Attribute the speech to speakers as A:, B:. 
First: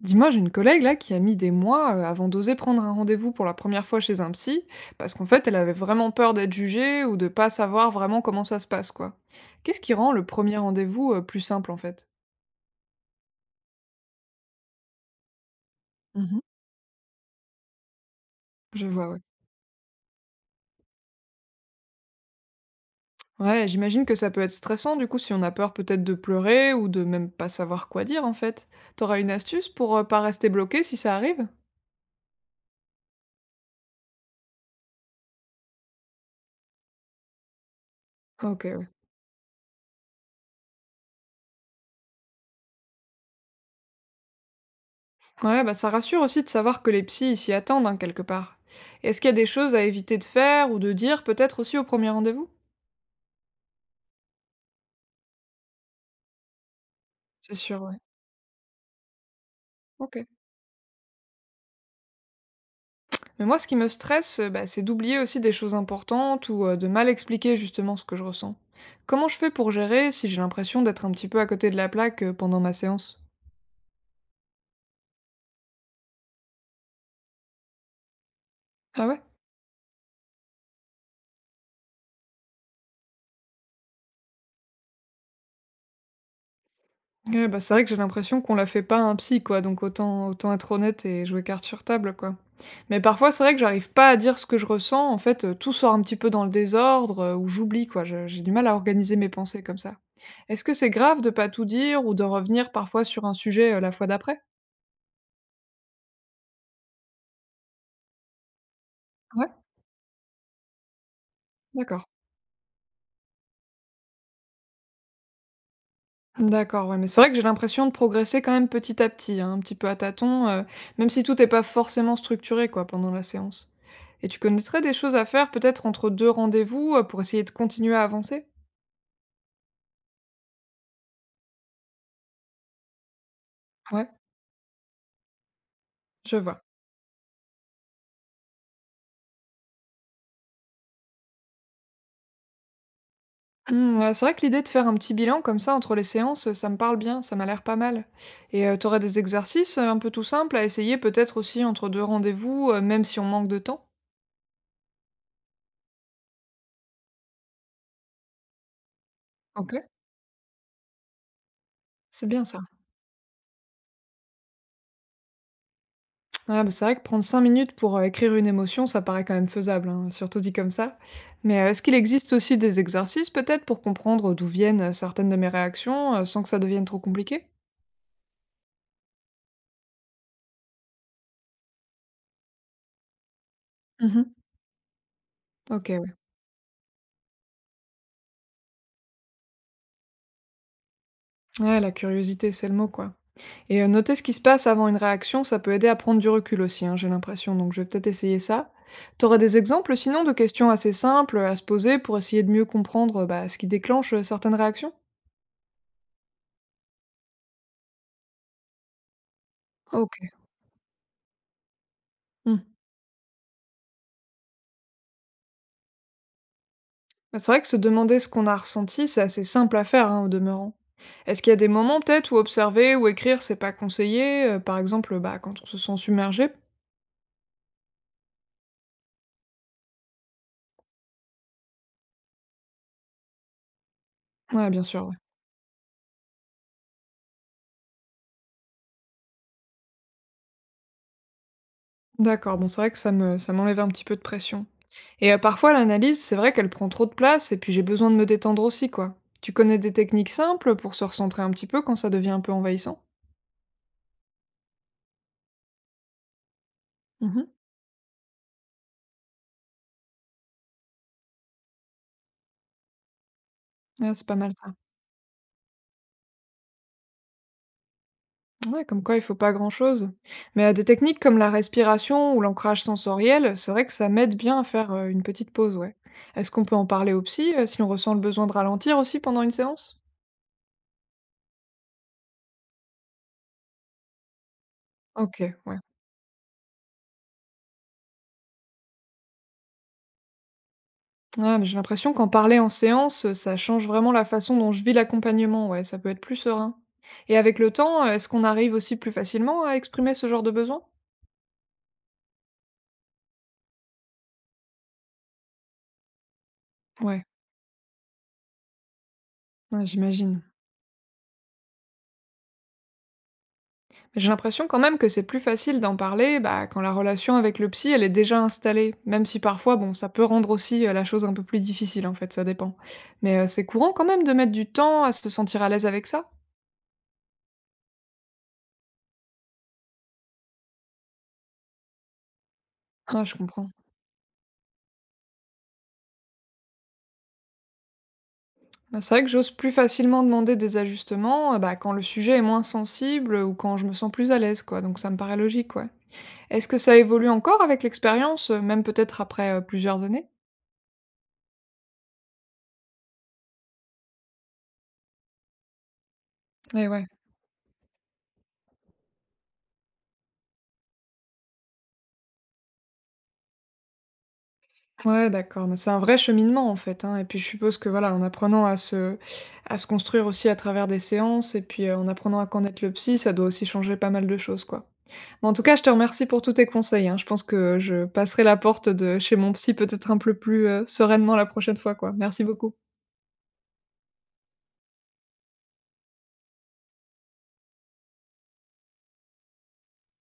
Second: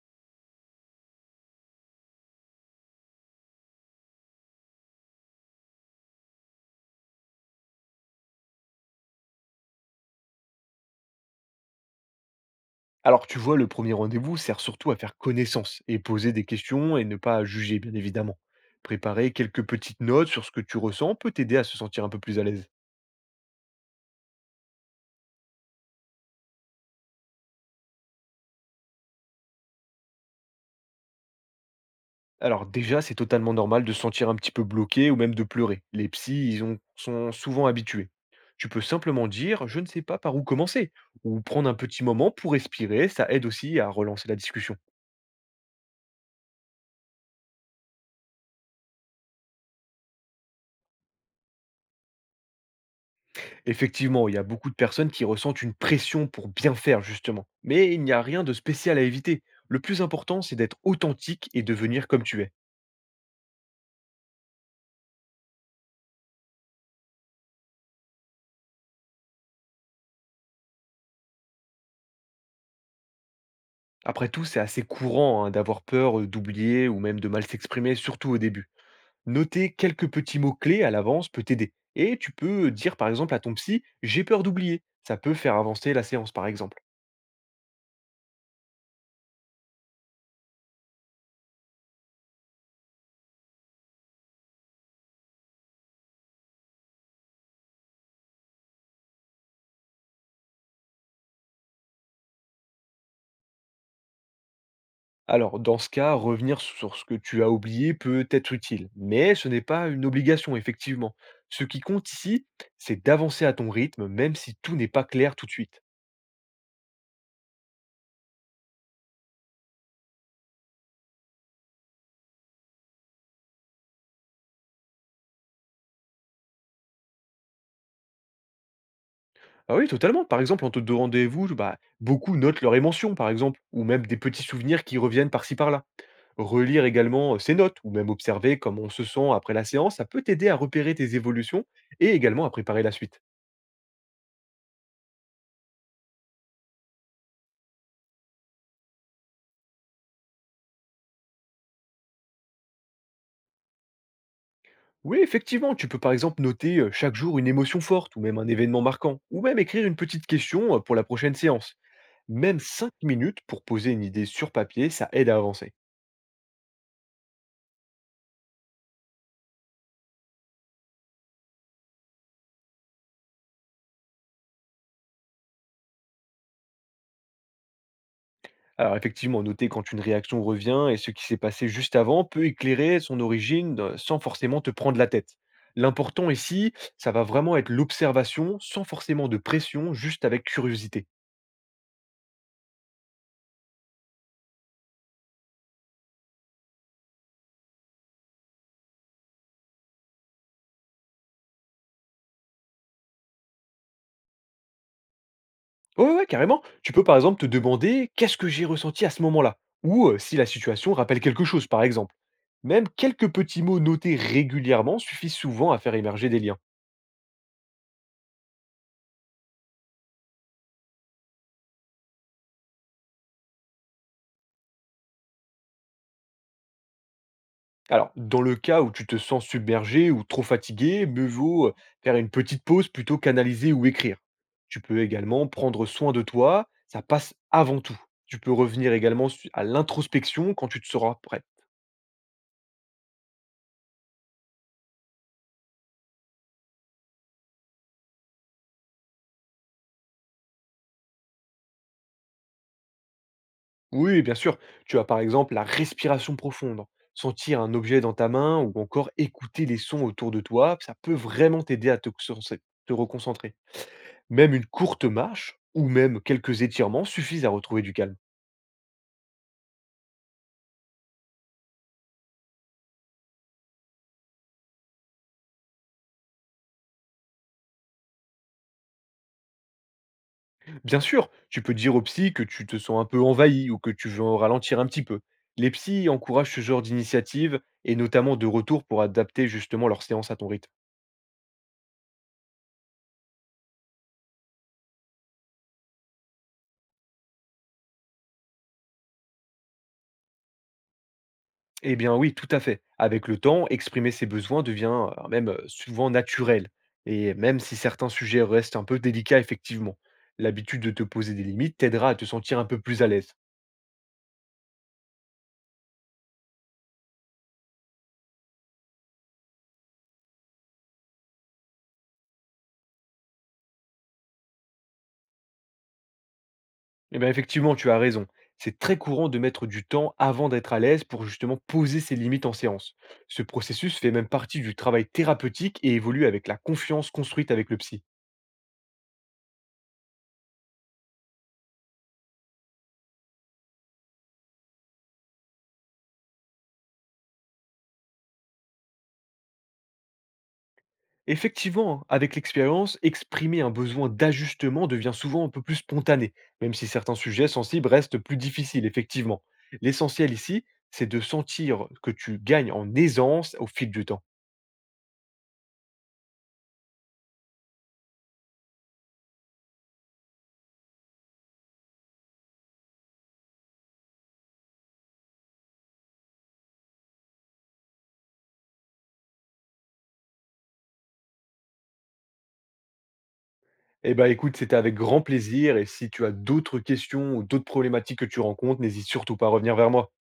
A: Dis-moi, j'ai une collègue là qui a mis des mois avant d'oser prendre un rendez-vous pour la première fois chez un psy, parce qu'en fait, elle avait vraiment peur d'être jugée ou de pas savoir vraiment comment ça se passe, quoi. Qu'est-ce qui rend le premier rendez-vous plus simple, en fait?
B: Alors, tu vois, le premier rendez-vous sert surtout à faire connaissance et poser
A: Mhm.
B: des questions et ne pas juger, bien évidemment.
A: Je vois, ouais.
B: Préparer quelques petites notes sur ce que tu ressens peut t'aider à se sentir un peu plus à l'aise.
A: Ouais, j'imagine que ça peut être stressant, du coup, si on a peur peut-être de pleurer ou de même pas savoir quoi dire, en fait. T'auras une astuce pour pas rester bloqué si ça arrive?
B: Alors déjà, c'est totalement normal de se sentir un petit peu bloqué ou même de pleurer. Les psys, sont souvent habitués.
A: Ok,
B: Tu peux
A: ouais.
B: simplement dire «je ne sais pas par où commencer» ou prendre un petit moment pour respirer, ça aide aussi à relancer la discussion.
A: Ouais, bah ça rassure aussi de savoir que les psys ils s'y attendent, hein, quelque part. Est-ce qu'il y a des choses à éviter de faire ou de dire peut-être aussi au premier rendez-vous?
B: Effectivement, il y a beaucoup de personnes qui ressentent une pression pour bien faire, justement.
A: C'est sûr,
B: Mais
A: ouais.
B: il n'y a rien de spécial à éviter. Le plus
A: OK.
B: important, c'est d'être authentique et de venir comme tu es.
A: Mais moi, ce qui me stresse, bah, c'est d'oublier aussi des choses importantes ou de mal expliquer justement ce que je ressens. Comment je fais pour gérer si j'ai l'impression d'être un petit peu à côté de la plaque, pendant ma séance?
B: Après tout, c'est assez courant hein, d'avoir peur d'oublier ou même de mal s'exprimer, surtout au début.
A: Ah ouais?
B: Noter quelques petits mots-clés à l'avance peut t'aider. Et tu peux dire par exemple à ton psy, j'ai peur d'oublier. Ça peut faire avancer la séance, par exemple.
A: Ouais, bah, c'est vrai que j'ai l'impression qu'on la fait pas à un psy, quoi, donc autant être honnête et jouer carte sur table, quoi. Mais parfois, c'est vrai que j'arrive pas à dire ce que je ressens, en fait, tout sort un petit peu dans le désordre, ou j'oublie, quoi. Je j'ai du mal à organiser mes pensées comme ça. Est-ce que c'est grave de pas tout dire ou de revenir parfois sur un sujet, la fois d'après?
B: Alors, dans ce cas, revenir sur ce que tu as oublié peut être utile, mais ce
A: Ouais?
B: n'est pas une obligation, effectivement. Ce qui
A: D'accord.
B: compte ici, c'est d'avancer à ton rythme, même si tout n'est pas clair tout de suite.
A: D'accord, ouais, mais c'est vrai que j'ai l'impression de progresser quand même petit à petit, hein, un petit peu à tâtons, même si tout n'est pas forcément structuré quoi pendant la séance. Et tu connaîtrais des choses à faire peut-être entre deux rendez-vous pour essayer de continuer à avancer?
B: Ah oui, totalement. Par exemple, en te de rendez-vous, bah, beaucoup notent leurs émotions, par exemple, ou même
A: Ouais,
B: des petits souvenirs qui reviennent par-ci par-là.
A: je vois.
B: Relire également ses notes, ou même observer comment on se sent après la séance, ça peut t'aider à repérer tes évolutions et également à préparer la suite.
A: Hmm, ouais, c'est vrai que l'idée de faire un petit bilan comme ça entre les séances, ça me parle bien, ça m'a l'air pas mal. Et tu aurais des exercices un peu tout simples à essayer peut-être aussi entre deux rendez-vous, même si on manque de temps.
B: Oui, effectivement, tu peux par exemple noter chaque jour une émotion forte ou même un événement marquant, ou même
A: Ok,
B: écrire une petite question pour la prochaine séance.
A: c'est bien
B: Même
A: ça.
B: 5 minutes pour poser une idée sur papier, ça aide à avancer.
A: Ouais bah, c'est vrai que prendre 5 minutes pour, écrire une émotion, ça paraît quand même faisable, hein, surtout dit comme ça. Mais, est-ce qu'il existe aussi des exercices peut-être pour comprendre d'où viennent, certaines de mes réactions, sans que ça devienne trop compliqué?
B: Alors effectivement, noter quand une réaction revient et ce qui s'est passé juste avant peut éclairer son origine sans
A: Mmh.
B: forcément te prendre la tête.
A: OK, ouais.
B: L'important ici, ça va vraiment être l'observation sans forcément de pression, juste avec curiosité.
A: Ouais, la curiosité, c'est le mot, quoi. Et, noter ce qui se passe avant une réaction, ça peut aider à prendre du recul aussi, hein, j'ai l'impression, donc je vais peut-être essayer ça. T'aurais des exemples sinon de questions assez simples, à se poser pour essayer de mieux comprendre, bah, ce qui déclenche, certaines réactions?
B: Ouais, ouais, carrément. Tu peux par exemple te demander qu'est-ce que j'ai ressenti à ce moment-là ou
A: OK.
B: si la situation rappelle quelque chose, par exemple.
A: Mmh.
B: Même quelques petits mots notés régulièrement suffisent souvent à faire émerger des liens.
A: Bah, c'est vrai que se demander ce qu'on a ressenti, c'est assez simple à faire, hein, au demeurant. Est-ce qu'il y a des moments peut-être où observer ou écrire, c'est pas conseillé par exemple, bah, quand on se sent submergé?
B: Alors, dans le cas où tu te sens submergé ou trop fatigué, mieux vaut faire une petite pause plutôt qu'analyser ou écrire.
A: Ouais,
B: Tu
A: bien
B: peux
A: sûr. Ouais.
B: également prendre soin de toi, ça passe avant tout. Tu peux revenir également à l'introspection quand tu te seras prêt.
A: D'accord, bon, c'est vrai que ça m'enlève un petit peu de pression. Et parfois, l'analyse, c'est vrai qu'elle prend trop de place, et puis j'ai besoin de me détendre aussi, quoi. Tu connais des techniques simples pour se recentrer un petit peu quand ça devient un peu envahissant?
B: Oui, bien sûr. Tu as par exemple la respiration profonde,
A: Mhm.
B: sentir un objet dans ta main ou encore écouter les sons autour de toi, ça peut vraiment t'aider à te reconcentrer.
A: Ouais, c'est pas mal
B: Même une
A: ça.
B: courte marche ou même quelques étirements suffisent à retrouver du calme.
A: Ouais, comme quoi il faut pas grand-chose. Mais des techniques comme la respiration ou l'ancrage sensoriel, c'est vrai que ça m'aide bien à faire une petite pause, ouais. Est-ce qu'on peut en parler au psy si on ressent le besoin de ralentir aussi pendant une séance?
B: Bien sûr, tu peux dire au psy que tu te sens un peu envahi ou que tu veux en ralentir un petit peu.
A: Ok,
B: Les
A: ouais.
B: psys encouragent ce genre d'initiative et notamment de retour pour adapter justement leur séance à ton rythme.
A: Ouais, mais j'ai l'impression qu'en parler en séance, ça change vraiment la façon dont je vis l'accompagnement, ouais, ça peut être plus serein. Et avec le temps, est-ce qu'on arrive aussi plus facilement à exprimer ce genre de besoin?
B: Eh bien oui, tout à fait. Avec le temps, exprimer ses besoins devient même souvent naturel.
A: Ouais,
B: Et même si certains sujets restent un peu délicats,
A: ouais,
B: effectivement,
A: j'imagine.
B: l'habitude de te poser des limites t'aidera à te sentir un peu plus à l'aise.
A: J'ai l'impression quand même que c'est plus facile d'en parler bah, quand la relation avec le psy, elle est déjà installée, même si parfois, bon, ça peut rendre aussi la chose un peu plus difficile, en fait, ça dépend. Mais c'est courant quand même de mettre du temps à se sentir à l'aise avec ça.
B: Eh bien effectivement, tu as raison. C'est très courant de mettre du temps avant d'être à l'aise pour justement poser ses limites en séance.
A: Ah, je
B: Ce
A: comprends.
B: processus fait même partie du travail thérapeutique et évolue avec la confiance construite avec le psy.
A: Bah, c'est vrai que j'ose plus facilement demander des ajustements bah, quand le sujet est moins sensible ou quand je me sens plus à l'aise, quoi, donc ça me paraît logique, ouais. Est-ce que ça évolue encore avec l'expérience, même peut-être après plusieurs années?
B: Effectivement, avec l'expérience, exprimer un besoin d'ajustement devient souvent un peu plus spontané, même
A: Eh
B: si
A: ouais.
B: certains sujets sensibles restent plus difficiles, effectivement. L'essentiel ici, c'est de sentir que tu gagnes en aisance au fil du temps.
A: Ouais, d'accord, mais c'est un vrai cheminement en fait, hein, et puis je suppose que voilà, en apprenant à se construire aussi à travers des séances et puis, en apprenant à connaître le psy, ça doit aussi changer pas mal de choses, quoi. Mais en tout cas, je te remercie pour tous tes conseils, hein. Je pense que je passerai la porte de chez mon psy peut-être un peu plus, sereinement la prochaine fois, quoi. Merci beaucoup.
B: Eh ben écoute, c'était avec grand plaisir, et si tu as d'autres questions ou d'autres problématiques que tu rencontres, n'hésite surtout pas à revenir vers moi.